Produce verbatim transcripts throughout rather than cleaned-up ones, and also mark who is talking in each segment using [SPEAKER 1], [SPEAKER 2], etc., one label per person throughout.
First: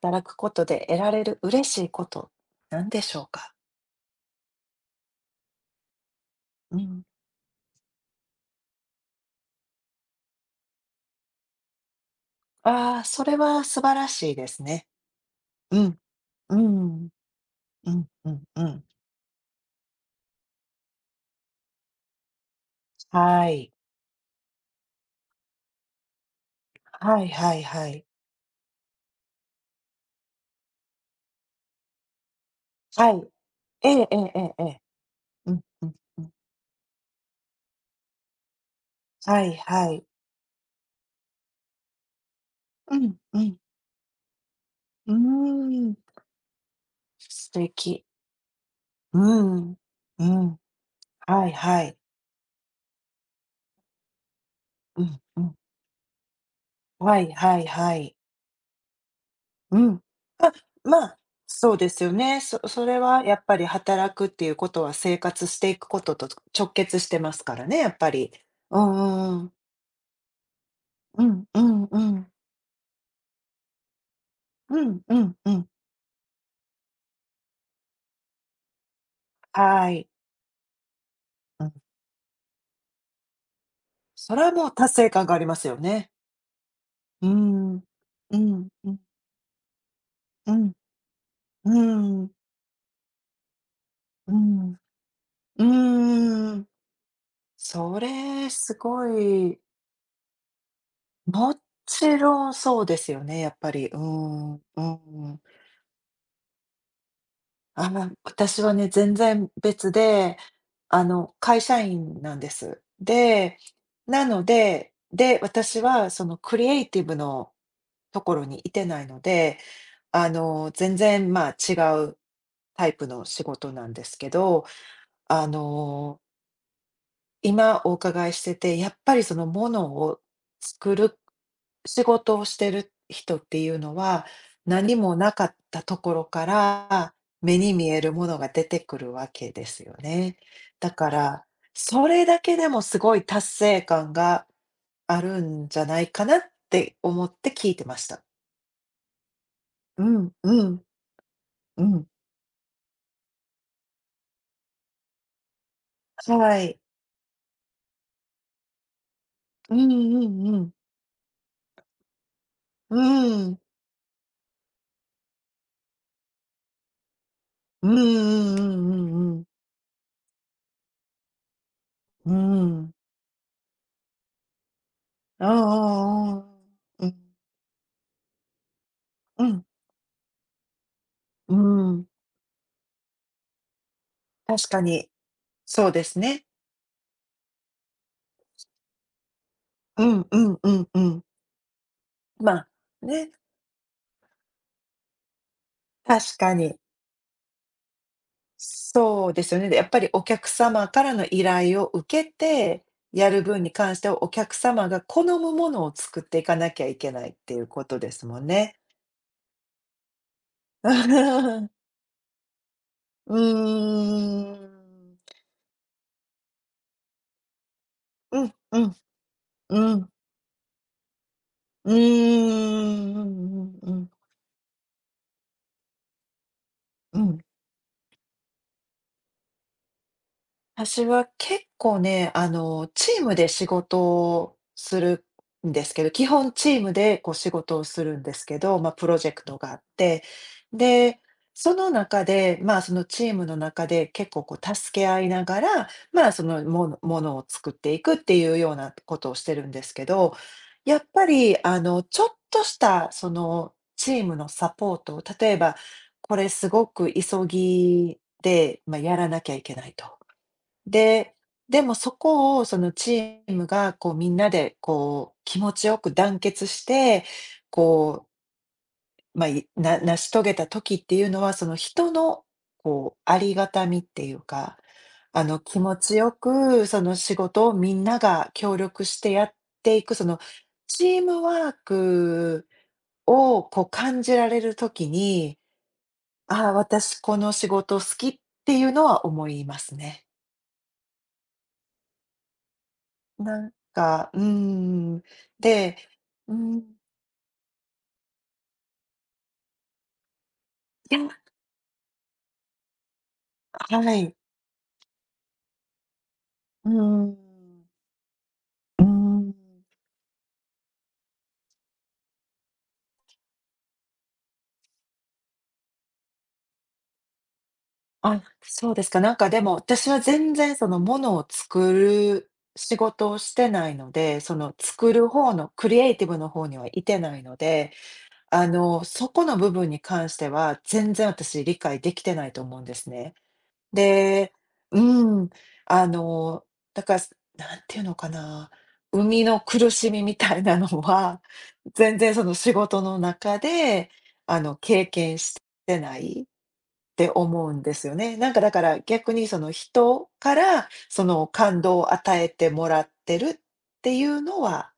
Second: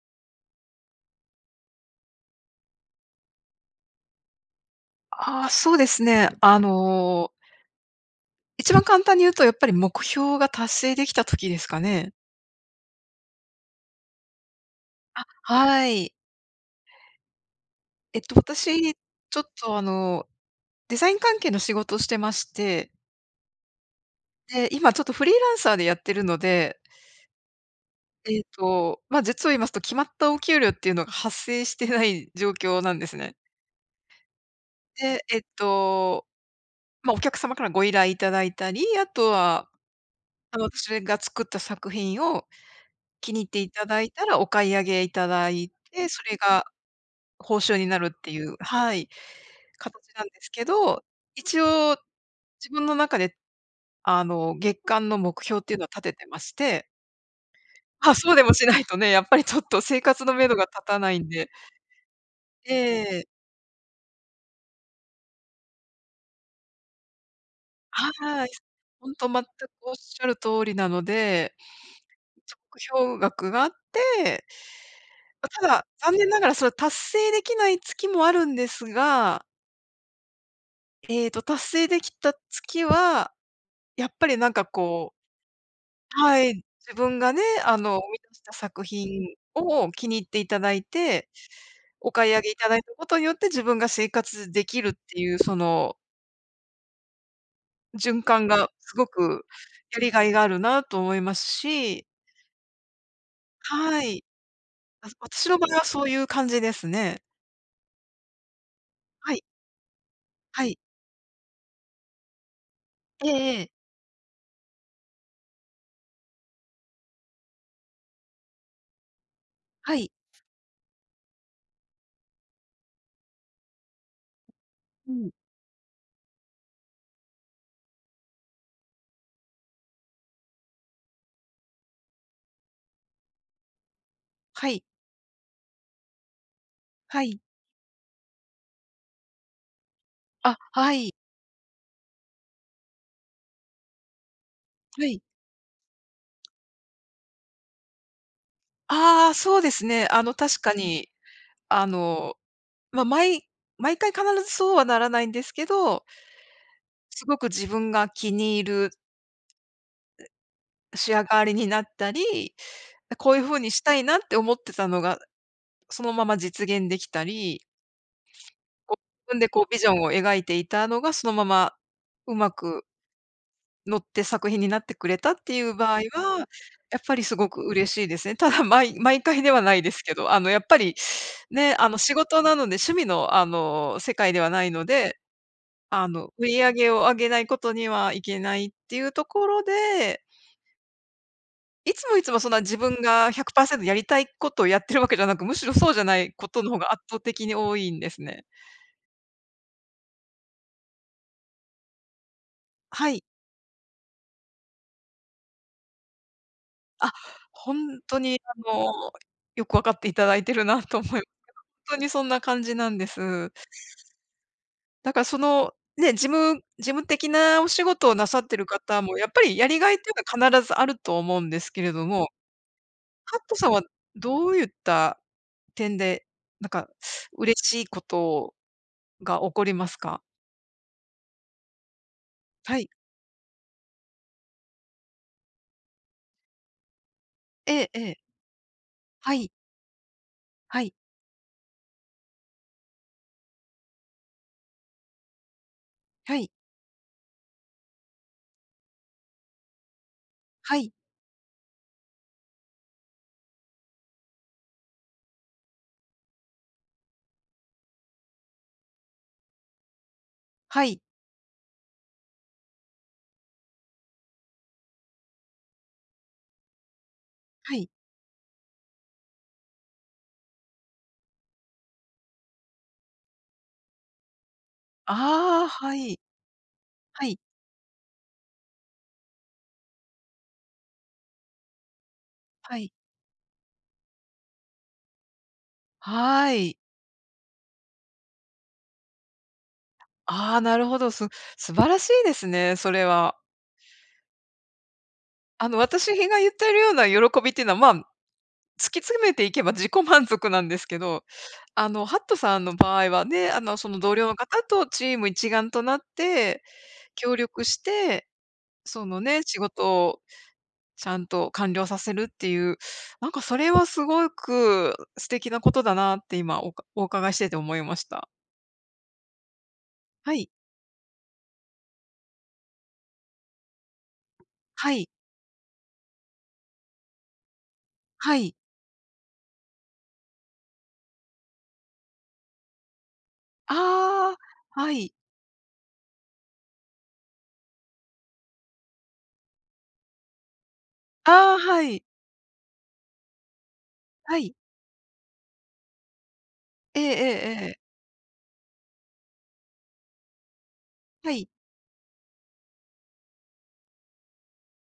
[SPEAKER 1] 働くことで得られる嬉しいこと、なんでしょうか？
[SPEAKER 2] ああ、そうですね。あ
[SPEAKER 1] うん。
[SPEAKER 2] の、一番簡単に言うとやっぱり目標が達成できた時ですかね。
[SPEAKER 1] ああ、それは素晴らしいですね。う
[SPEAKER 2] は
[SPEAKER 1] ん、
[SPEAKER 2] い。
[SPEAKER 1] うん、うん、
[SPEAKER 2] えっ
[SPEAKER 1] う
[SPEAKER 2] と、
[SPEAKER 1] ん、うん。
[SPEAKER 2] 私、ちょっとあの、デザイン関係の仕事をしてまして、
[SPEAKER 1] はい。
[SPEAKER 2] で、今ちょっとフリーランサーでやってるので、
[SPEAKER 1] はいはいはい。
[SPEAKER 2] えっと、まあ、実を言いますと、決まったお給料っていうのが発生してない状況なんで
[SPEAKER 1] は
[SPEAKER 2] す
[SPEAKER 1] い。
[SPEAKER 2] ね。
[SPEAKER 1] ええええええええ。
[SPEAKER 2] で、えっ
[SPEAKER 1] うん、うん、う
[SPEAKER 2] と、
[SPEAKER 1] ん。
[SPEAKER 2] まあ、お客様からご依頼いただいたり、あと
[SPEAKER 1] はい
[SPEAKER 2] は、
[SPEAKER 1] はい。
[SPEAKER 2] あの、私が作った作品を
[SPEAKER 1] うん、
[SPEAKER 2] 気
[SPEAKER 1] う
[SPEAKER 2] に入っ
[SPEAKER 1] ん。
[SPEAKER 2] ていただいたらお買い上げい
[SPEAKER 1] う
[SPEAKER 2] ただい
[SPEAKER 1] ーん。
[SPEAKER 2] て、それが
[SPEAKER 1] 素
[SPEAKER 2] 報酬にな
[SPEAKER 1] 敵。
[SPEAKER 2] るっていうはい、
[SPEAKER 1] うーん。
[SPEAKER 2] 形な
[SPEAKER 1] う
[SPEAKER 2] んです
[SPEAKER 1] ん。
[SPEAKER 2] けど、
[SPEAKER 1] はい
[SPEAKER 2] 一
[SPEAKER 1] は
[SPEAKER 2] 応
[SPEAKER 1] い。
[SPEAKER 2] 自分の中で、あの、月
[SPEAKER 1] う
[SPEAKER 2] 間の
[SPEAKER 1] ん、う
[SPEAKER 2] 目
[SPEAKER 1] ん。
[SPEAKER 2] 標っていうのは立ててまして。
[SPEAKER 1] はいはいは
[SPEAKER 2] あ、
[SPEAKER 1] い。
[SPEAKER 2] そうでもしないとね、やっぱりちょっ
[SPEAKER 1] う
[SPEAKER 2] と生
[SPEAKER 1] ん。
[SPEAKER 2] 活のめどが立た
[SPEAKER 1] ま
[SPEAKER 2] な
[SPEAKER 1] あ、
[SPEAKER 2] いんで。
[SPEAKER 1] そうですよね。そ
[SPEAKER 2] え
[SPEAKER 1] それは
[SPEAKER 2] え、
[SPEAKER 1] やっぱり働くっていうことは、生活していくことと直結してますからね、やっぱり。
[SPEAKER 2] はい。
[SPEAKER 1] うんう
[SPEAKER 2] ほんと
[SPEAKER 1] んう
[SPEAKER 2] 全く
[SPEAKER 1] ん。
[SPEAKER 2] おっしゃる通りなの
[SPEAKER 1] うん
[SPEAKER 2] で、
[SPEAKER 1] うんうん。
[SPEAKER 2] 一応目標額があって、
[SPEAKER 1] うんうん
[SPEAKER 2] ま、
[SPEAKER 1] う
[SPEAKER 2] た
[SPEAKER 1] ん。
[SPEAKER 2] だ、残念ながらそれ達成できない月もあるんですが、
[SPEAKER 1] はい。
[SPEAKER 2] ええと達
[SPEAKER 1] うん。
[SPEAKER 2] 成できた月はやっぱ
[SPEAKER 1] そ
[SPEAKER 2] り
[SPEAKER 1] れ
[SPEAKER 2] な
[SPEAKER 1] は
[SPEAKER 2] んか
[SPEAKER 1] もう達成
[SPEAKER 2] こう
[SPEAKER 1] 感がありますよね。
[SPEAKER 2] はい、自分
[SPEAKER 1] うー
[SPEAKER 2] がね、
[SPEAKER 1] ん。
[SPEAKER 2] あの、生み出
[SPEAKER 1] う
[SPEAKER 2] した
[SPEAKER 1] ん
[SPEAKER 2] 作
[SPEAKER 1] うん
[SPEAKER 2] 品を気に入ってい
[SPEAKER 1] う
[SPEAKER 2] た
[SPEAKER 1] ん。
[SPEAKER 2] だいて、お
[SPEAKER 1] う
[SPEAKER 2] 買
[SPEAKER 1] ん。
[SPEAKER 2] い上げいただいたことによって自分が生
[SPEAKER 1] う
[SPEAKER 2] 活で
[SPEAKER 1] ん。
[SPEAKER 2] きるっていうその
[SPEAKER 1] うん。そ
[SPEAKER 2] 循環
[SPEAKER 1] れ、
[SPEAKER 2] が
[SPEAKER 1] す
[SPEAKER 2] すご
[SPEAKER 1] ご
[SPEAKER 2] く
[SPEAKER 1] い、
[SPEAKER 2] やりがいがあるなと思います
[SPEAKER 1] も
[SPEAKER 2] し、
[SPEAKER 1] ちろんそうですよね、やっぱり。うー
[SPEAKER 2] はい。
[SPEAKER 1] ん、う
[SPEAKER 2] あ、
[SPEAKER 1] ん。
[SPEAKER 2] 私の場合はそういう感じですね。
[SPEAKER 1] あの、私はね、全
[SPEAKER 2] はい、
[SPEAKER 1] 然別で、
[SPEAKER 2] はい。
[SPEAKER 1] あの、会社員なんです。
[SPEAKER 2] ええ
[SPEAKER 1] で、
[SPEAKER 2] ええ、
[SPEAKER 1] なので、で、私はそのクリエイティブのところにいてないので、
[SPEAKER 2] はい、
[SPEAKER 1] あの、全然、まあ、違うタイプの仕事なんですけど、
[SPEAKER 2] うん、
[SPEAKER 1] あの、今お伺いしてて、やっぱりそのものを作る仕事をしてる人っていうのは、
[SPEAKER 2] はい、
[SPEAKER 1] 何もなかったところから、
[SPEAKER 2] はい。
[SPEAKER 1] 目に見えるものが出てくるわけですよね。
[SPEAKER 2] あ、
[SPEAKER 1] だ
[SPEAKER 2] は
[SPEAKER 1] か
[SPEAKER 2] い、
[SPEAKER 1] ら、それだけでもすごい達成感が
[SPEAKER 2] は
[SPEAKER 1] あ
[SPEAKER 2] い。
[SPEAKER 1] るんじゃないかなって思って聞いてました。
[SPEAKER 2] ああ、そうです
[SPEAKER 1] う
[SPEAKER 2] ね。あ
[SPEAKER 1] ん
[SPEAKER 2] の、確
[SPEAKER 1] う
[SPEAKER 2] か
[SPEAKER 1] ん
[SPEAKER 2] に、
[SPEAKER 1] う
[SPEAKER 2] あ
[SPEAKER 1] ん。
[SPEAKER 2] のま、あ毎毎回必ずそうはならないんですけど、
[SPEAKER 1] はい。
[SPEAKER 2] すごく自分が気に入る
[SPEAKER 1] うんうんうん。
[SPEAKER 2] 仕上がりになったり、
[SPEAKER 1] う
[SPEAKER 2] こういう
[SPEAKER 1] ん。
[SPEAKER 2] 風にしたいなって思ってたのが、そのまま実現できたり、
[SPEAKER 1] うんうんうんうんう
[SPEAKER 2] こう、
[SPEAKER 1] んう
[SPEAKER 2] 自分
[SPEAKER 1] ん。
[SPEAKER 2] でこうビジョンを描いていたのがそのまま
[SPEAKER 1] う
[SPEAKER 2] うまく
[SPEAKER 1] ん。
[SPEAKER 2] 乗って作品になってくれたっていう場合は、
[SPEAKER 1] ああ、
[SPEAKER 2] やっ
[SPEAKER 1] う
[SPEAKER 2] ぱ
[SPEAKER 1] ん、
[SPEAKER 2] りすごく嬉しいですね。ただ、毎毎回
[SPEAKER 1] う
[SPEAKER 2] では
[SPEAKER 1] ん、
[SPEAKER 2] ないですけど、あの、やっぱり
[SPEAKER 1] う
[SPEAKER 2] ね、あの、
[SPEAKER 1] ん、
[SPEAKER 2] 仕事なので、趣味の、あの、世界ではな
[SPEAKER 1] 確
[SPEAKER 2] い
[SPEAKER 1] か
[SPEAKER 2] の
[SPEAKER 1] に、
[SPEAKER 2] で
[SPEAKER 1] そうで
[SPEAKER 2] あ
[SPEAKER 1] す
[SPEAKER 2] の、
[SPEAKER 1] ね。
[SPEAKER 2] 売り上げを上げないことにはいけないっていうところ
[SPEAKER 1] う
[SPEAKER 2] で、
[SPEAKER 1] んうんうんうん。
[SPEAKER 2] いつもいつもそ
[SPEAKER 1] ま
[SPEAKER 2] んな
[SPEAKER 1] あ、
[SPEAKER 2] 自分
[SPEAKER 1] ね、
[SPEAKER 2] がひゃくパーセントやりたいことをやってるわけじゃなく、むしろそうじゃない
[SPEAKER 1] 確
[SPEAKER 2] こ
[SPEAKER 1] か
[SPEAKER 2] との
[SPEAKER 1] に。
[SPEAKER 2] 方が圧倒的に多いんですね。
[SPEAKER 1] そうですよね。で、やっぱりお客様からの依頼を受けて、
[SPEAKER 2] はい。
[SPEAKER 1] やる分に関してはお客様が好むものを作っていかなきゃいけ
[SPEAKER 2] あ、
[SPEAKER 1] ないっていう
[SPEAKER 2] ほ
[SPEAKER 1] こと
[SPEAKER 2] ん
[SPEAKER 1] で
[SPEAKER 2] と
[SPEAKER 1] すも
[SPEAKER 2] に
[SPEAKER 1] ん
[SPEAKER 2] あ
[SPEAKER 1] ね。
[SPEAKER 2] の、よく分かっていただいてるなと思いほん とにそんな感じなんで
[SPEAKER 1] う
[SPEAKER 2] す。
[SPEAKER 1] ー
[SPEAKER 2] だ
[SPEAKER 1] ん。
[SPEAKER 2] からその、ね、事務事務的なお仕事をなさ
[SPEAKER 1] う
[SPEAKER 2] っ
[SPEAKER 1] ん
[SPEAKER 2] てる
[SPEAKER 1] うん、
[SPEAKER 2] 方もやっぱりやりが
[SPEAKER 1] う
[SPEAKER 2] いっ
[SPEAKER 1] ん。
[SPEAKER 2] ていうのは必ずあると思うんですけ
[SPEAKER 1] う
[SPEAKER 2] れども、
[SPEAKER 1] ーん、うんう
[SPEAKER 2] ハットさん
[SPEAKER 1] ん
[SPEAKER 2] は
[SPEAKER 1] うんうん
[SPEAKER 2] どういった点で、なんか
[SPEAKER 1] うん。
[SPEAKER 2] 嬉しいことが起こりますか？
[SPEAKER 1] 私は結構ね、あ
[SPEAKER 2] は
[SPEAKER 1] の、
[SPEAKER 2] い。
[SPEAKER 1] チームで仕事をするんですけど、基本チームでこう仕
[SPEAKER 2] え
[SPEAKER 1] 事を
[SPEAKER 2] え
[SPEAKER 1] す
[SPEAKER 2] え
[SPEAKER 1] る
[SPEAKER 2] え。
[SPEAKER 1] んですけど、まあ、プロジェ
[SPEAKER 2] は
[SPEAKER 1] ク
[SPEAKER 2] い、
[SPEAKER 1] トがあって、
[SPEAKER 2] はい、
[SPEAKER 1] で、その中で、まあ、そのチームの中で結構こう助け合いながら、まあ、
[SPEAKER 2] は
[SPEAKER 1] そ
[SPEAKER 2] い、
[SPEAKER 1] のものものを作っていくっていうようなことをしてるんですけど、
[SPEAKER 2] はい、
[SPEAKER 1] やっぱりあの、ちょっとしたそのチームのサポート、例えば、これすごく急ぎで、まあ、やらなきゃいけないと。
[SPEAKER 2] はい、
[SPEAKER 1] で、でもそこをそのチームがこうみんなでこう気持ちよく団結して、
[SPEAKER 2] はい。
[SPEAKER 1] こう、まあ、いな成し遂げた時っていうのは、その人のこうありがたみっていうか、あの
[SPEAKER 2] ああ、
[SPEAKER 1] 気
[SPEAKER 2] は
[SPEAKER 1] 持ち
[SPEAKER 2] い、
[SPEAKER 1] よくその
[SPEAKER 2] は
[SPEAKER 1] 仕
[SPEAKER 2] い、
[SPEAKER 1] 事をみんなが協力してやっていく、そのチームワーク
[SPEAKER 2] はい、
[SPEAKER 1] をこう感じられる時に、
[SPEAKER 2] は
[SPEAKER 1] ああ、
[SPEAKER 2] い。
[SPEAKER 1] 私この仕事好きっていうのは思いますね。
[SPEAKER 2] ああ、なるほど、す素晴らしいですね、それは。
[SPEAKER 1] なんか、うーん。
[SPEAKER 2] あの、
[SPEAKER 1] で、
[SPEAKER 2] 私が言
[SPEAKER 1] う
[SPEAKER 2] っ
[SPEAKER 1] ー
[SPEAKER 2] てる
[SPEAKER 1] ん、
[SPEAKER 2] ような喜びっていうのは、まあ、突き詰めていけば自己満足なんですけ
[SPEAKER 1] い
[SPEAKER 2] ど、
[SPEAKER 1] や、
[SPEAKER 2] あの、ハットさんの場合はね、あの、その
[SPEAKER 1] は
[SPEAKER 2] 同僚
[SPEAKER 1] い。
[SPEAKER 2] の方とチーム一丸となって、
[SPEAKER 1] うー
[SPEAKER 2] 協力し
[SPEAKER 1] ん。
[SPEAKER 2] て、
[SPEAKER 1] う
[SPEAKER 2] そ
[SPEAKER 1] ー
[SPEAKER 2] のね、
[SPEAKER 1] ん。
[SPEAKER 2] 仕事ちゃんと完了させるっていう、なんかそれはすごく素敵なことだなって今おかお伺いしてて思いました。
[SPEAKER 1] あ、そうですか。なんかでも、私は
[SPEAKER 2] はい、
[SPEAKER 1] 全然そのものを作る仕事をしてないので、その
[SPEAKER 2] はい、
[SPEAKER 1] 作る方のクリエイティブの方にはいてないので、
[SPEAKER 2] はい。
[SPEAKER 1] あの、そこの部分に関しては、全然私理解できてないと思うんですね。
[SPEAKER 2] ああ、
[SPEAKER 1] で、
[SPEAKER 2] は
[SPEAKER 1] う
[SPEAKER 2] い。
[SPEAKER 1] ん、あの、だから、すなんていうのかな、生みの苦しみみたいなのは、
[SPEAKER 2] ああ、は い、
[SPEAKER 1] 全然その仕事の中で、
[SPEAKER 2] はい。
[SPEAKER 1] あの、経験してないっ
[SPEAKER 2] えええ
[SPEAKER 1] て
[SPEAKER 2] ええ
[SPEAKER 1] 思う
[SPEAKER 2] え。
[SPEAKER 1] んですよね。なんかだから逆にその人から、そ
[SPEAKER 2] は
[SPEAKER 1] の
[SPEAKER 2] い。
[SPEAKER 1] 感動を与えてもらってるっていうのは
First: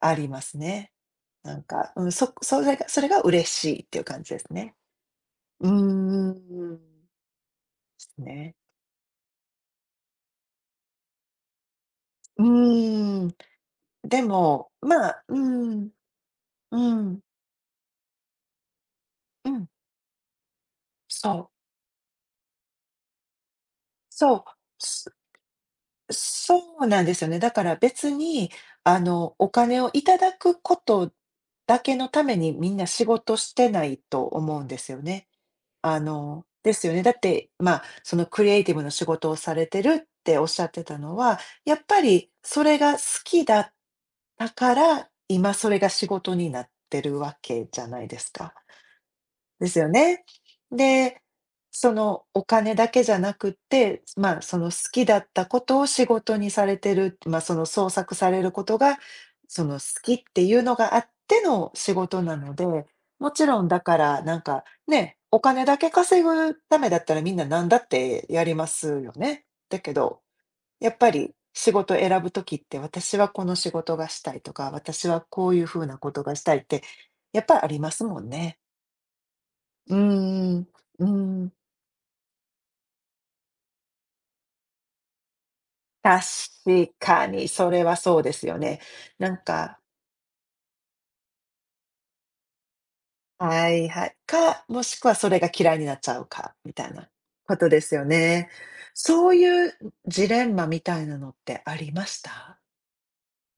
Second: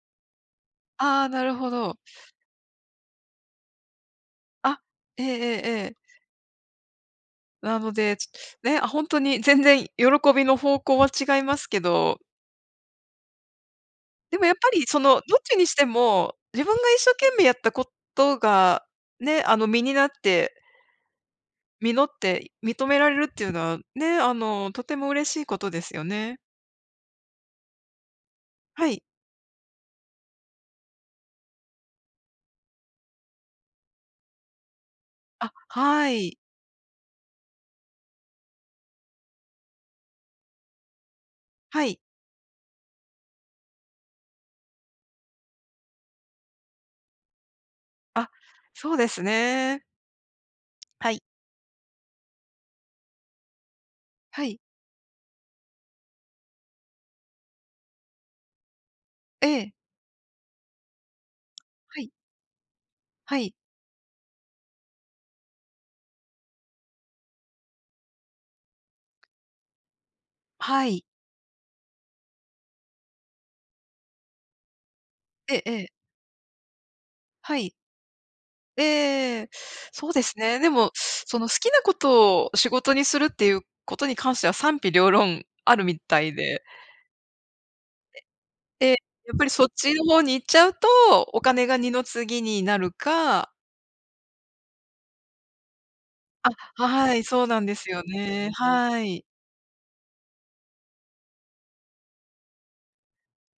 [SPEAKER 1] ありますね。
[SPEAKER 2] ああ、なる
[SPEAKER 1] なん
[SPEAKER 2] ほ
[SPEAKER 1] か、
[SPEAKER 2] ど。
[SPEAKER 1] うん、そそれがそれが嬉しいっていう感じですね。
[SPEAKER 2] あ、ええええ
[SPEAKER 1] う
[SPEAKER 2] ええ。
[SPEAKER 1] ーん。
[SPEAKER 2] なの
[SPEAKER 1] です
[SPEAKER 2] で、ち
[SPEAKER 1] ね。
[SPEAKER 2] ね、あ、ほんとに全然喜びの方向は違いますけど、
[SPEAKER 1] うーん。で
[SPEAKER 2] でもやっぱ
[SPEAKER 1] も、
[SPEAKER 2] りそ
[SPEAKER 1] ま
[SPEAKER 2] の、どっ
[SPEAKER 1] あ、う
[SPEAKER 2] ちにして
[SPEAKER 1] ん、
[SPEAKER 2] も、自分
[SPEAKER 1] う
[SPEAKER 2] が一生
[SPEAKER 1] ん、
[SPEAKER 2] 懸命やったことが、ね、
[SPEAKER 1] う
[SPEAKER 2] あの、
[SPEAKER 1] ん、
[SPEAKER 2] 実になって
[SPEAKER 1] そう、
[SPEAKER 2] 実って認められるっていうのは、ね、あ
[SPEAKER 1] そう、
[SPEAKER 2] の、とても
[SPEAKER 1] そ
[SPEAKER 2] 嬉しいことですよね。
[SPEAKER 1] そうなんですよね。だから別に、
[SPEAKER 2] は
[SPEAKER 1] あ
[SPEAKER 2] い。
[SPEAKER 1] の、お金をいただくことだけのためにみんな仕事してないと思うんですよね。
[SPEAKER 2] あ、
[SPEAKER 1] あ
[SPEAKER 2] はい。
[SPEAKER 1] の、ですよね。だって、まあ、そのクリエイティブの仕事をされてるっておっしゃってたのは、やっ
[SPEAKER 2] はい。
[SPEAKER 1] ぱりそれが好きだったから、今それが仕事になってるわけじゃないで
[SPEAKER 2] あ、
[SPEAKER 1] すか。
[SPEAKER 2] そうです
[SPEAKER 1] です
[SPEAKER 2] ね。
[SPEAKER 1] よね。
[SPEAKER 2] は
[SPEAKER 1] で、
[SPEAKER 2] い。
[SPEAKER 1] そのお金だけじゃなくって、まあ、
[SPEAKER 2] は
[SPEAKER 1] そ
[SPEAKER 2] い。
[SPEAKER 1] の好きだったことを仕事にされてる、まあ、その創作されることが、
[SPEAKER 2] え
[SPEAKER 1] そ
[SPEAKER 2] え。
[SPEAKER 1] の好きっていうのがあっての仕
[SPEAKER 2] はい。
[SPEAKER 1] 事なので、も
[SPEAKER 2] は
[SPEAKER 1] ち
[SPEAKER 2] い。
[SPEAKER 1] ろんだからなんかね、お金だけ稼ぐためだったらみんな何だってやりますよね。だけど、
[SPEAKER 2] は
[SPEAKER 1] やっ
[SPEAKER 2] い。
[SPEAKER 1] ぱり仕事選ぶときって、私はこの仕事がしたいとか、私はこ
[SPEAKER 2] え
[SPEAKER 1] うい
[SPEAKER 2] え
[SPEAKER 1] う
[SPEAKER 2] え
[SPEAKER 1] 風
[SPEAKER 2] え。
[SPEAKER 1] なことがしたいって、やっぱ
[SPEAKER 2] は
[SPEAKER 1] りあ
[SPEAKER 2] い。
[SPEAKER 1] りますもんね。
[SPEAKER 2] ええ。
[SPEAKER 1] うー
[SPEAKER 2] そうですね。
[SPEAKER 1] ん、
[SPEAKER 2] でも、
[SPEAKER 1] うー
[SPEAKER 2] その
[SPEAKER 1] ん、
[SPEAKER 2] 好きなことを仕事にするっていうことに関しては賛否両論あるみたいで。
[SPEAKER 1] 確かに、それはそうですよね。
[SPEAKER 2] ええ、
[SPEAKER 1] な
[SPEAKER 2] や
[SPEAKER 1] ん
[SPEAKER 2] っぱりそっ
[SPEAKER 1] か
[SPEAKER 2] ちの方に行っちゃうと、お金が二の次になるか
[SPEAKER 1] はいはい。か、もしくはそれが嫌いになっちゃうか、みた
[SPEAKER 2] あ、
[SPEAKER 1] いな
[SPEAKER 2] はい、そう
[SPEAKER 1] こ
[SPEAKER 2] なん
[SPEAKER 1] と
[SPEAKER 2] で
[SPEAKER 1] で
[SPEAKER 2] す
[SPEAKER 1] す
[SPEAKER 2] よ
[SPEAKER 1] よね。
[SPEAKER 2] ね。はい。
[SPEAKER 1] そういうジレンマみたいなのってありました？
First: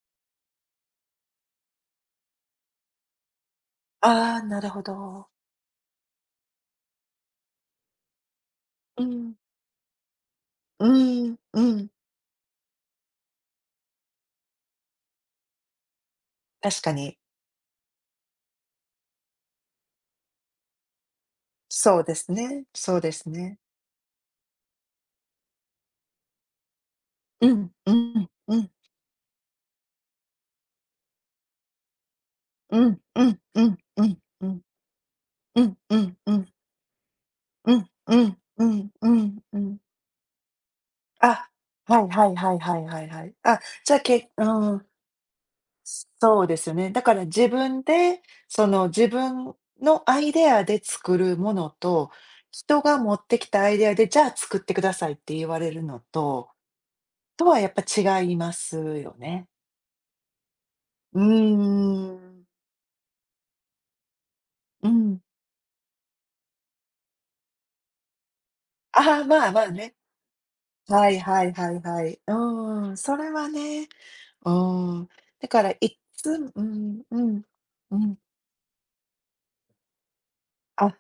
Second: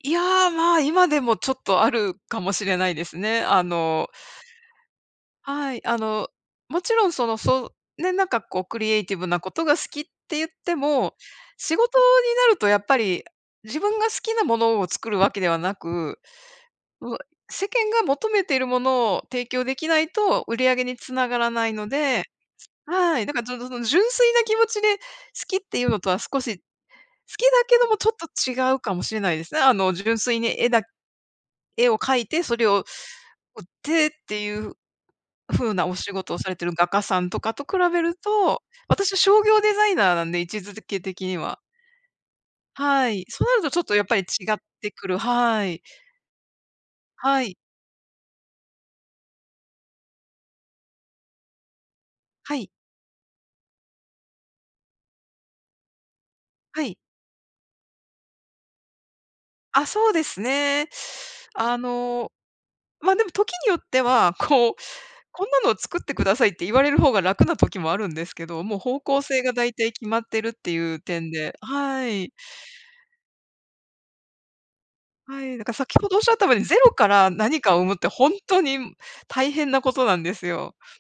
[SPEAKER 2] いや、まあ、今でもちょっとあるかもしれないですね。あの
[SPEAKER 1] ああ、なるほど。
[SPEAKER 2] はい、あの、もちろんその、そうね、なんかこうクリエ
[SPEAKER 1] う
[SPEAKER 2] イティブ
[SPEAKER 1] ん、
[SPEAKER 2] なことが好きって言っても、
[SPEAKER 1] うん、う
[SPEAKER 2] 仕
[SPEAKER 1] ん、
[SPEAKER 2] 事になるとやっぱり、自分が好きなものを作るわけではなく、
[SPEAKER 1] 確か
[SPEAKER 2] う
[SPEAKER 1] に。
[SPEAKER 2] 世間が求めているものを提供できないと売り上げにつながらないの
[SPEAKER 1] そうで
[SPEAKER 2] で、
[SPEAKER 1] すね、そうで
[SPEAKER 2] はい、
[SPEAKER 1] す
[SPEAKER 2] だからちょ
[SPEAKER 1] ね。
[SPEAKER 2] っとその純粋な気持ちで好きっていうのとは少し好き
[SPEAKER 1] う
[SPEAKER 2] だ
[SPEAKER 1] ん、
[SPEAKER 2] けど
[SPEAKER 1] う
[SPEAKER 2] もちょっ
[SPEAKER 1] ん、
[SPEAKER 2] と
[SPEAKER 1] うん、
[SPEAKER 2] 違うかもしれないですね。あの、純粋に絵だ絵を描いて、それ
[SPEAKER 1] う
[SPEAKER 2] を
[SPEAKER 1] ん、うん、う
[SPEAKER 2] 売
[SPEAKER 1] ん、
[SPEAKER 2] っ
[SPEAKER 1] うん、う
[SPEAKER 2] てっ
[SPEAKER 1] ん、
[SPEAKER 2] て
[SPEAKER 1] う
[SPEAKER 2] いう風
[SPEAKER 1] ん、
[SPEAKER 2] なお
[SPEAKER 1] う
[SPEAKER 2] 仕
[SPEAKER 1] ん、
[SPEAKER 2] 事
[SPEAKER 1] う
[SPEAKER 2] を
[SPEAKER 1] ん、
[SPEAKER 2] されてる画家さんとかと
[SPEAKER 1] う
[SPEAKER 2] 比
[SPEAKER 1] ん、
[SPEAKER 2] べる
[SPEAKER 1] うん、
[SPEAKER 2] と、
[SPEAKER 1] うん、う
[SPEAKER 2] 私は
[SPEAKER 1] ん、
[SPEAKER 2] 商
[SPEAKER 1] う
[SPEAKER 2] 業デ
[SPEAKER 1] ん。
[SPEAKER 2] ザイナーなんで、位置づけ的に
[SPEAKER 1] あ、
[SPEAKER 2] は。
[SPEAKER 1] はいはいはいはいはい
[SPEAKER 2] は
[SPEAKER 1] は
[SPEAKER 2] い。
[SPEAKER 1] い。
[SPEAKER 2] そうな
[SPEAKER 1] あ、
[SPEAKER 2] るとちょっ
[SPEAKER 1] じ
[SPEAKER 2] と
[SPEAKER 1] ゃあ
[SPEAKER 2] やっぱり違
[SPEAKER 1] け
[SPEAKER 2] っ
[SPEAKER 1] うん、
[SPEAKER 2] てくるはい。
[SPEAKER 1] そうですよね。だから
[SPEAKER 2] は
[SPEAKER 1] 自
[SPEAKER 2] い。
[SPEAKER 1] 分で、その自分のアイデアで作るものと、
[SPEAKER 2] はい。
[SPEAKER 1] 人が持ってきたアイデアで、じゃあ作ってくださいって言われるのと、
[SPEAKER 2] はい。
[SPEAKER 1] とはやっぱ違いますよね。
[SPEAKER 2] あ、そうですね。
[SPEAKER 1] うー
[SPEAKER 2] あの、
[SPEAKER 1] ん。
[SPEAKER 2] まあ、でも時によっては、こう、
[SPEAKER 1] うん。
[SPEAKER 2] こんなのを作ってくださいって言われる方が楽な時もあるんですけど、もう方
[SPEAKER 1] あ
[SPEAKER 2] 向
[SPEAKER 1] あ、
[SPEAKER 2] 性
[SPEAKER 1] まあ
[SPEAKER 2] が
[SPEAKER 1] まあ
[SPEAKER 2] 大体
[SPEAKER 1] ね。
[SPEAKER 2] 決まってるっていう
[SPEAKER 1] はい
[SPEAKER 2] 点
[SPEAKER 1] はい
[SPEAKER 2] で
[SPEAKER 1] はいは
[SPEAKER 2] は
[SPEAKER 1] い。
[SPEAKER 2] い。
[SPEAKER 1] うん、それはね、うん。
[SPEAKER 2] は
[SPEAKER 1] だ
[SPEAKER 2] い、
[SPEAKER 1] か
[SPEAKER 2] だ
[SPEAKER 1] ら
[SPEAKER 2] から先
[SPEAKER 1] い
[SPEAKER 2] ほどおっ
[SPEAKER 1] つ
[SPEAKER 2] しゃっ
[SPEAKER 1] う
[SPEAKER 2] た
[SPEAKER 1] ん、
[SPEAKER 2] ように、ゼロか
[SPEAKER 1] う
[SPEAKER 2] ら
[SPEAKER 1] ん、
[SPEAKER 2] 何かを生む
[SPEAKER 1] う
[SPEAKER 2] って
[SPEAKER 1] ん。
[SPEAKER 2] 本当に大変なことなんですよ。
[SPEAKER 1] あ、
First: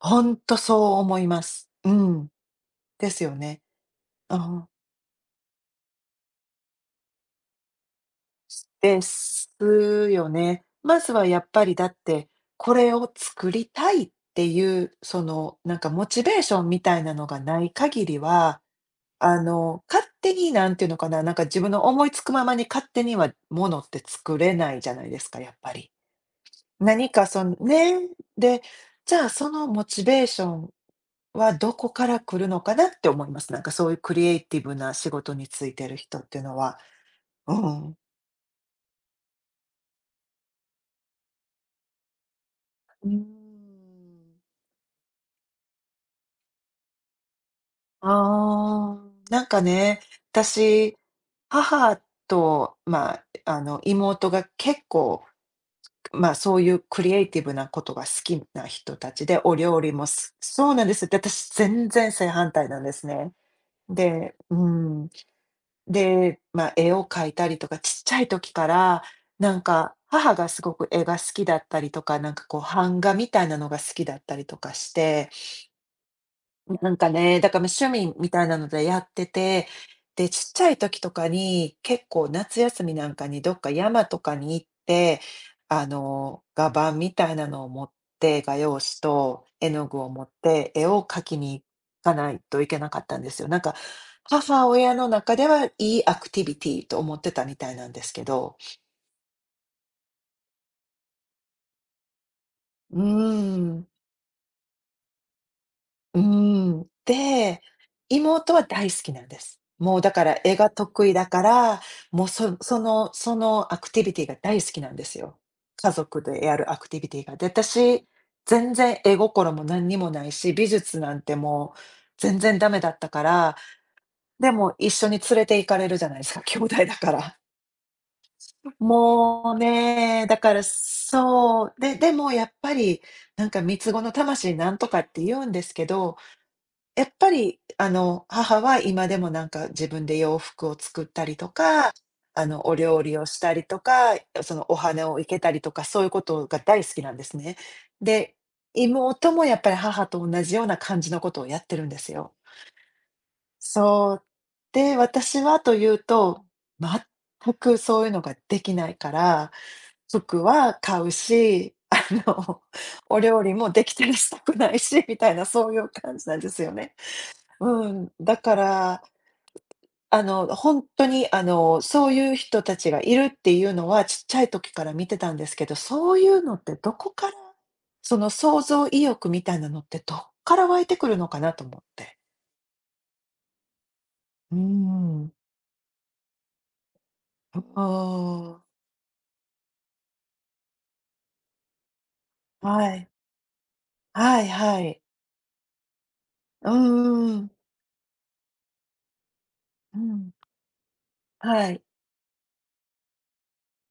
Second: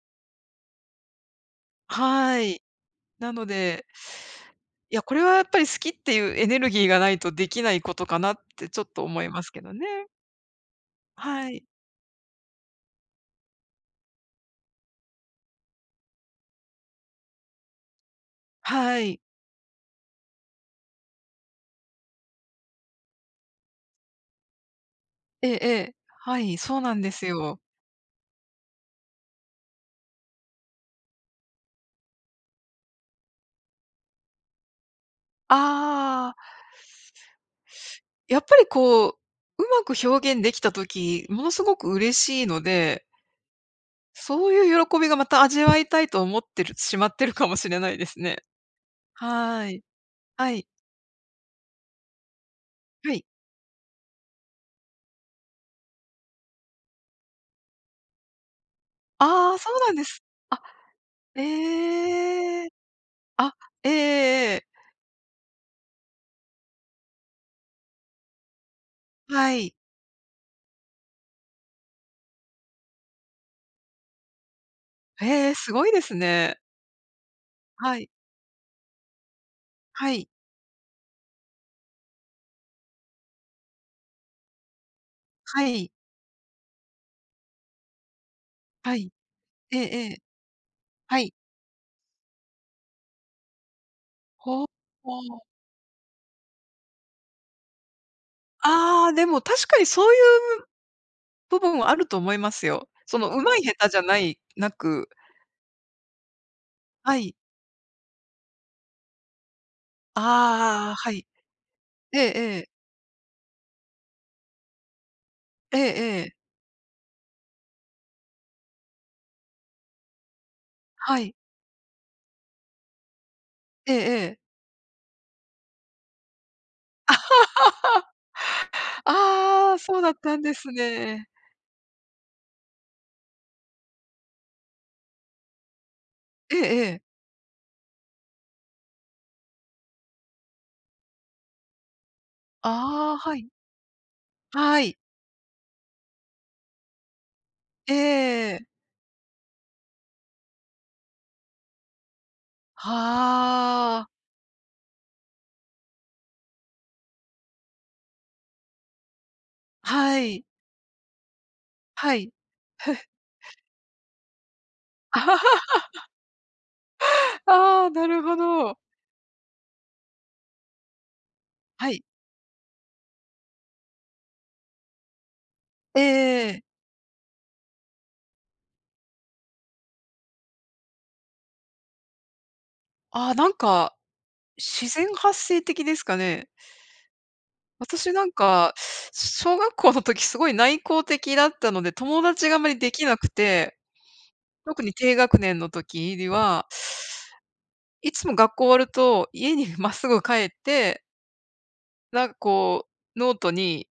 [SPEAKER 1] ほんとそう思います。うん。
[SPEAKER 2] はい。
[SPEAKER 1] です
[SPEAKER 2] な
[SPEAKER 1] よ
[SPEAKER 2] の
[SPEAKER 1] ね。
[SPEAKER 2] で、
[SPEAKER 1] うん。
[SPEAKER 2] いや、これはやっぱり好きっていうエネルギーがないとできないことかなってちょっ
[SPEAKER 1] で
[SPEAKER 2] と思います
[SPEAKER 1] す
[SPEAKER 2] けどね。
[SPEAKER 1] よね。まずはやっ
[SPEAKER 2] は
[SPEAKER 1] ぱ
[SPEAKER 2] い。
[SPEAKER 1] りだって、これを作りたいっていう、その、なんかモチベーションみたいなのがない限りは、
[SPEAKER 2] はい。
[SPEAKER 1] あの、勝手になんていうのかな、なんか自分の思いつくままに勝手にはものって作れないじゃないですか、
[SPEAKER 2] え
[SPEAKER 1] やっ
[SPEAKER 2] ええ
[SPEAKER 1] ぱり。
[SPEAKER 2] え。はい、そうなん
[SPEAKER 1] 何
[SPEAKER 2] で
[SPEAKER 1] か
[SPEAKER 2] す
[SPEAKER 1] その
[SPEAKER 2] よ。
[SPEAKER 1] ね、で、じゃあそのモチベーションは、どこから来るのかなって思います。なんかそういうクリエイティブな仕事に就いてる人っ
[SPEAKER 2] あ
[SPEAKER 1] ていう
[SPEAKER 2] あ、
[SPEAKER 1] のは。うん。
[SPEAKER 2] やっぱりこう、うまく表現できた時、ものすごく嬉しいので、
[SPEAKER 1] うーん。
[SPEAKER 2] そういう喜びがまた味わいたいと思ってるしまってるかもしれないですね。
[SPEAKER 1] ああ、なんか
[SPEAKER 2] はい。
[SPEAKER 1] ね、
[SPEAKER 2] はい。
[SPEAKER 1] 私、母と、ま
[SPEAKER 2] は
[SPEAKER 1] あ、
[SPEAKER 2] い。
[SPEAKER 1] あの、妹が結構、まあ、そういうクリエイティブなことが好きな人たちで、
[SPEAKER 2] あ
[SPEAKER 1] お
[SPEAKER 2] あ、そう
[SPEAKER 1] 料理
[SPEAKER 2] なんで
[SPEAKER 1] も
[SPEAKER 2] す。
[SPEAKER 1] す
[SPEAKER 2] あ、
[SPEAKER 1] そうなんです。で、私全然正反
[SPEAKER 2] え
[SPEAKER 1] 対
[SPEAKER 2] え。
[SPEAKER 1] なんですね。
[SPEAKER 2] あ、ええ
[SPEAKER 1] で、
[SPEAKER 2] え
[SPEAKER 1] う
[SPEAKER 2] え。
[SPEAKER 1] ん。で、まあ、絵を描いたりとか、ちっちゃい時から、
[SPEAKER 2] は
[SPEAKER 1] なん
[SPEAKER 2] い。
[SPEAKER 1] か、母がすごく絵が好きだったりとか、なんかこう版画みたいなのが好きだったりとかして、
[SPEAKER 2] へえ、すごいですね。
[SPEAKER 1] なんかね、だからま、趣
[SPEAKER 2] はい。
[SPEAKER 1] 味みたいなのでやってて、
[SPEAKER 2] は
[SPEAKER 1] で、
[SPEAKER 2] い。
[SPEAKER 1] ちっちゃい時とかに、結構夏休みなんかにどっか山とかに行って、
[SPEAKER 2] は
[SPEAKER 1] あ
[SPEAKER 2] い。
[SPEAKER 1] の、画板みたいなのを持って、画用紙
[SPEAKER 2] はい。
[SPEAKER 1] と絵
[SPEAKER 2] ええ
[SPEAKER 1] の具を
[SPEAKER 2] ええ。
[SPEAKER 1] 持って、絵を
[SPEAKER 2] は
[SPEAKER 1] 描
[SPEAKER 2] い。
[SPEAKER 1] きに行かないといけなかったんですよ。なんか、
[SPEAKER 2] ほ
[SPEAKER 1] 母
[SPEAKER 2] う。
[SPEAKER 1] 親の中では、いいアクティビティと思ってたみたいなんですけど。
[SPEAKER 2] ああ、でも確かにそういう部分はあると思いますよ。
[SPEAKER 1] う
[SPEAKER 2] その
[SPEAKER 1] ー
[SPEAKER 2] 上手い下
[SPEAKER 1] ん。
[SPEAKER 2] 手じゃない、なく、
[SPEAKER 1] うーん。
[SPEAKER 2] はい。
[SPEAKER 1] で、妹は大好きなんです。もうだから絵が
[SPEAKER 2] ああ、
[SPEAKER 1] 得
[SPEAKER 2] は
[SPEAKER 1] 意だ
[SPEAKER 2] い。
[SPEAKER 1] から、
[SPEAKER 2] ええ
[SPEAKER 1] もう
[SPEAKER 2] え
[SPEAKER 1] そ
[SPEAKER 2] え。
[SPEAKER 1] そのそのアクティビティが大好きなんですよ。
[SPEAKER 2] ええ
[SPEAKER 1] 家
[SPEAKER 2] え
[SPEAKER 1] 族
[SPEAKER 2] え。
[SPEAKER 1] でやるアクティビティが。で、私、全然絵心も何にもないし、美術な
[SPEAKER 2] は
[SPEAKER 1] んて
[SPEAKER 2] い。
[SPEAKER 1] もう全然ダメだったから、
[SPEAKER 2] ええええ。
[SPEAKER 1] でも一緒に連れて行かれるじゃないですか、兄弟だから。もう
[SPEAKER 2] ああ、そうだっ
[SPEAKER 1] ね、
[SPEAKER 2] た
[SPEAKER 1] だ
[SPEAKER 2] ん
[SPEAKER 1] か
[SPEAKER 2] で
[SPEAKER 1] ら
[SPEAKER 2] すね。
[SPEAKER 1] そう。で、でもやっぱりなんか三つ子の魂なんとかって言うんですけど、
[SPEAKER 2] ええええ。
[SPEAKER 1] やっぱり、あの、母は今でもなんか自分で洋服を作ったりとか、あの、お料
[SPEAKER 2] あ
[SPEAKER 1] 理
[SPEAKER 2] あ、
[SPEAKER 1] を
[SPEAKER 2] は
[SPEAKER 1] し
[SPEAKER 2] い。
[SPEAKER 1] たりとか、そのお
[SPEAKER 2] はい。
[SPEAKER 1] 花を生けたりとか、そういうことが大好きなんですね。
[SPEAKER 2] え
[SPEAKER 1] で、
[SPEAKER 2] え。
[SPEAKER 1] 妹もやっぱり母と同じような感じのことをやってるんですよ。
[SPEAKER 2] はあ、
[SPEAKER 1] そう。で、私はというと、全くそういうのができないから、
[SPEAKER 2] は
[SPEAKER 1] 服
[SPEAKER 2] い、
[SPEAKER 1] は買うし、あ
[SPEAKER 2] はい。
[SPEAKER 1] の、お料理もできたりしたくないし、みたいなそういう感じなんですよね。
[SPEAKER 2] あ
[SPEAKER 1] う
[SPEAKER 2] あ、な
[SPEAKER 1] ん、
[SPEAKER 2] るほ
[SPEAKER 1] だか
[SPEAKER 2] ど。
[SPEAKER 1] ら、あの、本当に、あの、
[SPEAKER 2] はい。
[SPEAKER 1] そういう人たちがいるっていうのは、ちっちゃい時から見てたんですけど、そういうのっ
[SPEAKER 2] ええ
[SPEAKER 1] てどこから、その想像意欲みたいなのってどっから湧いてくるのかなと思って。
[SPEAKER 2] ああ、なんか、
[SPEAKER 1] うー
[SPEAKER 2] 自然
[SPEAKER 1] ん。
[SPEAKER 2] 発生的ですかね。
[SPEAKER 1] うん。う
[SPEAKER 2] 私なん
[SPEAKER 1] ーん。
[SPEAKER 2] か、小学校の時すごい内向的だったので、友達があまり
[SPEAKER 1] は
[SPEAKER 2] でき
[SPEAKER 1] い。
[SPEAKER 2] なくて、
[SPEAKER 1] はいは
[SPEAKER 2] 特に
[SPEAKER 1] い。
[SPEAKER 2] 低学年の時には、
[SPEAKER 1] うんうーん。
[SPEAKER 2] いつも学校終わると家に まっ
[SPEAKER 1] う
[SPEAKER 2] すぐ
[SPEAKER 1] ん。
[SPEAKER 2] 帰って、
[SPEAKER 1] はい。
[SPEAKER 2] なんかこう、ノートに、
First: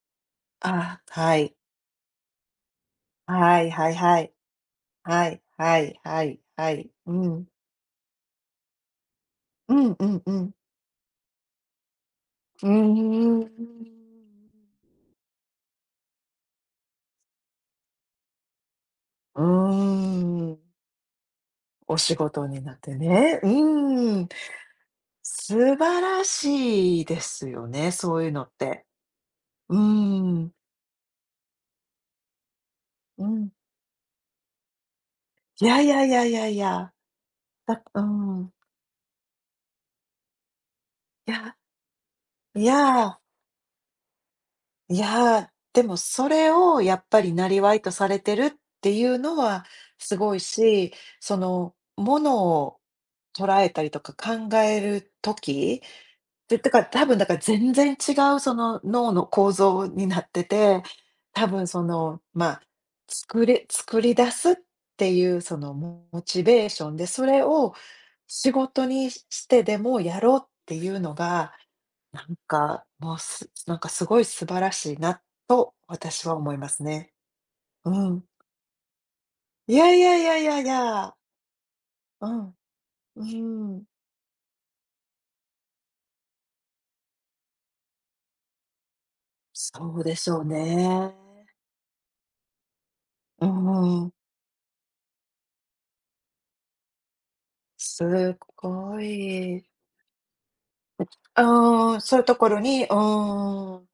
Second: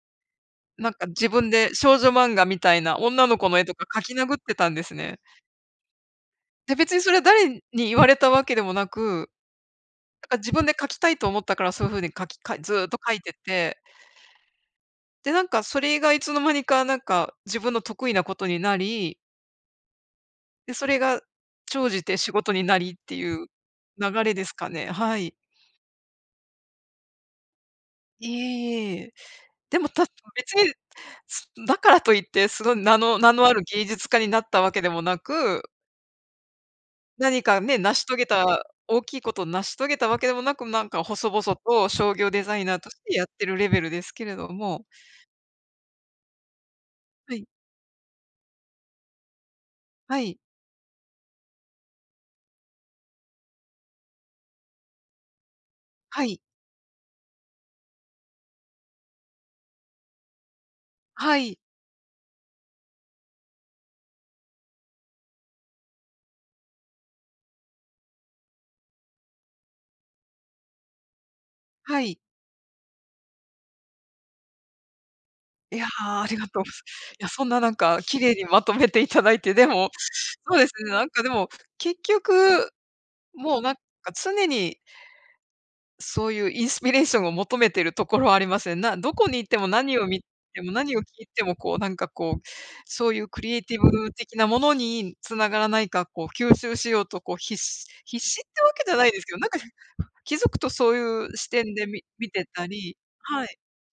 [SPEAKER 2] なん
[SPEAKER 1] あ
[SPEAKER 2] か
[SPEAKER 1] あ、
[SPEAKER 2] 自
[SPEAKER 1] は
[SPEAKER 2] 分
[SPEAKER 1] い。
[SPEAKER 2] で少女漫画みたいな女の子の
[SPEAKER 1] は
[SPEAKER 2] 絵
[SPEAKER 1] い
[SPEAKER 2] とか
[SPEAKER 1] はい
[SPEAKER 2] 描き
[SPEAKER 1] はい
[SPEAKER 2] 殴っ
[SPEAKER 1] う
[SPEAKER 2] てたんです
[SPEAKER 1] んうんうん
[SPEAKER 2] ね。
[SPEAKER 1] はいああはいはいはいは
[SPEAKER 2] で、
[SPEAKER 1] い。
[SPEAKER 2] 別にそれは
[SPEAKER 1] うん。
[SPEAKER 2] 誰に言われたわけでもなく、
[SPEAKER 1] うんうんう
[SPEAKER 2] なんか
[SPEAKER 1] ん。
[SPEAKER 2] 自分で書きたいと思ったから、そういう風に書きか
[SPEAKER 1] う
[SPEAKER 2] ずっと書いて
[SPEAKER 1] ー
[SPEAKER 2] て、
[SPEAKER 1] ん。
[SPEAKER 2] で、なんかそれがいつの間にか、なんか自分の得意なことになり、
[SPEAKER 1] うーん、
[SPEAKER 2] で、それが長
[SPEAKER 1] お
[SPEAKER 2] じ
[SPEAKER 1] 仕
[SPEAKER 2] て仕
[SPEAKER 1] 事
[SPEAKER 2] 事
[SPEAKER 1] に
[SPEAKER 2] に
[SPEAKER 1] な
[SPEAKER 2] な
[SPEAKER 1] っ
[SPEAKER 2] り
[SPEAKER 1] て
[SPEAKER 2] ってい
[SPEAKER 1] ね。
[SPEAKER 2] う
[SPEAKER 1] う
[SPEAKER 2] 流
[SPEAKER 1] ーん、
[SPEAKER 2] れですかね。はい。
[SPEAKER 1] 素晴らしいですよね、そう
[SPEAKER 2] え
[SPEAKER 1] いうのって。
[SPEAKER 2] えいえ。
[SPEAKER 1] うー
[SPEAKER 2] でも、た
[SPEAKER 1] ん、
[SPEAKER 2] 別に、すだからといって、すごい名の
[SPEAKER 1] う
[SPEAKER 2] 名の
[SPEAKER 1] ん。
[SPEAKER 2] ある芸術家になったわけでもな
[SPEAKER 1] い
[SPEAKER 2] く
[SPEAKER 1] やいやいやいやいや、
[SPEAKER 2] 何かね、
[SPEAKER 1] だ
[SPEAKER 2] 成
[SPEAKER 1] う
[SPEAKER 2] し遂げ
[SPEAKER 1] ん。
[SPEAKER 2] た大きいことを成し遂げたわけでもなく、なんか細
[SPEAKER 1] い
[SPEAKER 2] 々
[SPEAKER 1] や、
[SPEAKER 2] と商業デザ
[SPEAKER 1] い
[SPEAKER 2] イナーとして
[SPEAKER 1] や、
[SPEAKER 2] やってるレベルですけれども。
[SPEAKER 1] いや、でもそれをやっぱり
[SPEAKER 2] はい、
[SPEAKER 1] 生業とされてるっていうのはす
[SPEAKER 2] は
[SPEAKER 1] ごい
[SPEAKER 2] い、
[SPEAKER 1] し、その、ものを捉えたりとか考える時
[SPEAKER 2] はい、
[SPEAKER 1] で、だから多分だから全然違うその脳の構造になってて、
[SPEAKER 2] は
[SPEAKER 1] 多
[SPEAKER 2] い、
[SPEAKER 1] 分その、まあ、作れ作り出すっていうそのモモチベーションで、それを仕事にしてでもやろうっていうのが、
[SPEAKER 2] はい。
[SPEAKER 1] なんか、もう、すなんかすごい素晴らしいなと
[SPEAKER 2] いや、あ
[SPEAKER 1] 私は
[SPEAKER 2] りが
[SPEAKER 1] 思い
[SPEAKER 2] とう
[SPEAKER 1] ま
[SPEAKER 2] ございま
[SPEAKER 1] す
[SPEAKER 2] す。
[SPEAKER 1] ね。
[SPEAKER 2] いや、そんななん
[SPEAKER 1] う
[SPEAKER 2] か綺
[SPEAKER 1] ん。
[SPEAKER 2] 麗にまとめていただいて、で
[SPEAKER 1] い
[SPEAKER 2] も、
[SPEAKER 1] やいやいやい
[SPEAKER 2] そ
[SPEAKER 1] や
[SPEAKER 2] う
[SPEAKER 1] い
[SPEAKER 2] ですね、なん
[SPEAKER 1] や。
[SPEAKER 2] かでも、結
[SPEAKER 1] うん、
[SPEAKER 2] 局、
[SPEAKER 1] う
[SPEAKER 2] もうなん
[SPEAKER 1] ん。
[SPEAKER 2] か常にそういうインスピレーションを求めてるところはありますね。などこに行っても
[SPEAKER 1] そ
[SPEAKER 2] 何
[SPEAKER 1] う
[SPEAKER 2] を
[SPEAKER 1] で
[SPEAKER 2] 見
[SPEAKER 1] しょう
[SPEAKER 2] ても何を聞
[SPEAKER 1] ね。
[SPEAKER 2] いても、こう、なんかこう、そういうク
[SPEAKER 1] う
[SPEAKER 2] リエイティブ
[SPEAKER 1] ん。
[SPEAKER 2] 的なものに繋がらないか、こう吸収しようとこう必死必
[SPEAKER 1] す
[SPEAKER 2] 死ってわけじ
[SPEAKER 1] ご
[SPEAKER 2] ゃないですけど、なんか
[SPEAKER 1] い。
[SPEAKER 2] 気づくとそういう
[SPEAKER 1] う
[SPEAKER 2] 視点で
[SPEAKER 1] ーん、
[SPEAKER 2] 見
[SPEAKER 1] そういう
[SPEAKER 2] 見
[SPEAKER 1] と
[SPEAKER 2] て
[SPEAKER 1] ころ
[SPEAKER 2] た
[SPEAKER 1] に、う
[SPEAKER 2] りはい、
[SPEAKER 1] ーん。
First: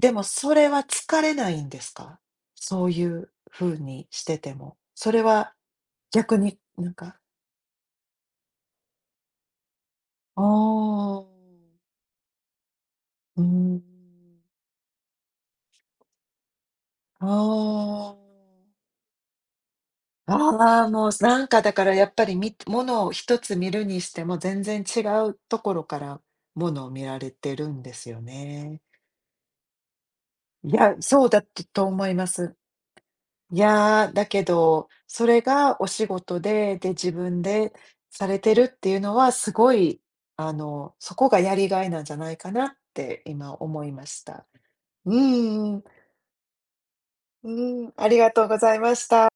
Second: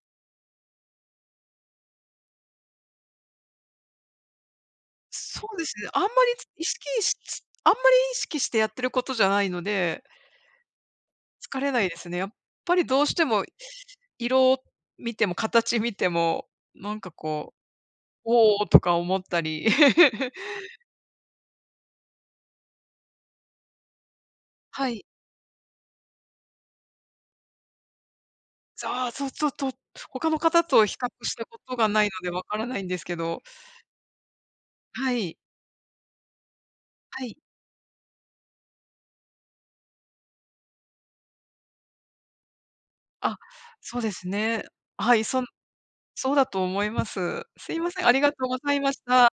[SPEAKER 1] でもそれは疲れないんですか？そういう風にしてても。それ
[SPEAKER 2] そ
[SPEAKER 1] は
[SPEAKER 2] うですね、あんまり
[SPEAKER 1] 逆に
[SPEAKER 2] 意識
[SPEAKER 1] なん
[SPEAKER 2] し
[SPEAKER 1] か
[SPEAKER 2] あんまり意識してやってることじゃないので、
[SPEAKER 1] ああ、
[SPEAKER 2] 疲れないですね。やっぱりどうして
[SPEAKER 1] うー
[SPEAKER 2] も
[SPEAKER 1] ん。
[SPEAKER 2] 色を見ても形見ても、なんか
[SPEAKER 1] あ
[SPEAKER 2] こ
[SPEAKER 1] あ。
[SPEAKER 2] うおおとか思ったり。
[SPEAKER 1] ああ、もうなんかだからやっぱりみ物を一つ見るにしても全然
[SPEAKER 2] は
[SPEAKER 1] 違
[SPEAKER 2] い。
[SPEAKER 1] うところから物を見られてるんですよね。
[SPEAKER 2] ああ、そう、ちょっと、他の方
[SPEAKER 1] い
[SPEAKER 2] と
[SPEAKER 1] や、
[SPEAKER 2] 比較
[SPEAKER 1] そう
[SPEAKER 2] し
[SPEAKER 1] だ
[SPEAKER 2] たこ
[SPEAKER 1] と
[SPEAKER 2] と
[SPEAKER 1] と
[SPEAKER 2] がな
[SPEAKER 1] 思
[SPEAKER 2] いの
[SPEAKER 1] いま
[SPEAKER 2] でわ
[SPEAKER 1] す。
[SPEAKER 2] からないんですけど、
[SPEAKER 1] いやー、だけど、
[SPEAKER 2] は
[SPEAKER 1] そ
[SPEAKER 2] い、
[SPEAKER 1] れがお仕事で、で、自
[SPEAKER 2] はい。
[SPEAKER 1] 分でされてるっていうのは、すごい、あの、そこがやりがいなんじゃないかなって
[SPEAKER 2] あ、
[SPEAKER 1] 今思い
[SPEAKER 2] そう
[SPEAKER 1] ま
[SPEAKER 2] で
[SPEAKER 1] し
[SPEAKER 2] す
[SPEAKER 1] た。
[SPEAKER 2] ね。
[SPEAKER 1] う
[SPEAKER 2] はい、そん
[SPEAKER 1] んうん。
[SPEAKER 2] そうだと思います。すい
[SPEAKER 1] う
[SPEAKER 2] ま
[SPEAKER 1] ん、
[SPEAKER 2] せん、
[SPEAKER 1] あ
[SPEAKER 2] あ
[SPEAKER 1] り
[SPEAKER 2] りが
[SPEAKER 1] がと
[SPEAKER 2] と
[SPEAKER 1] う
[SPEAKER 2] う
[SPEAKER 1] ご
[SPEAKER 2] ご
[SPEAKER 1] ざ
[SPEAKER 2] ざ
[SPEAKER 1] い
[SPEAKER 2] いま
[SPEAKER 1] ま
[SPEAKER 2] し
[SPEAKER 1] し
[SPEAKER 2] た。
[SPEAKER 1] た。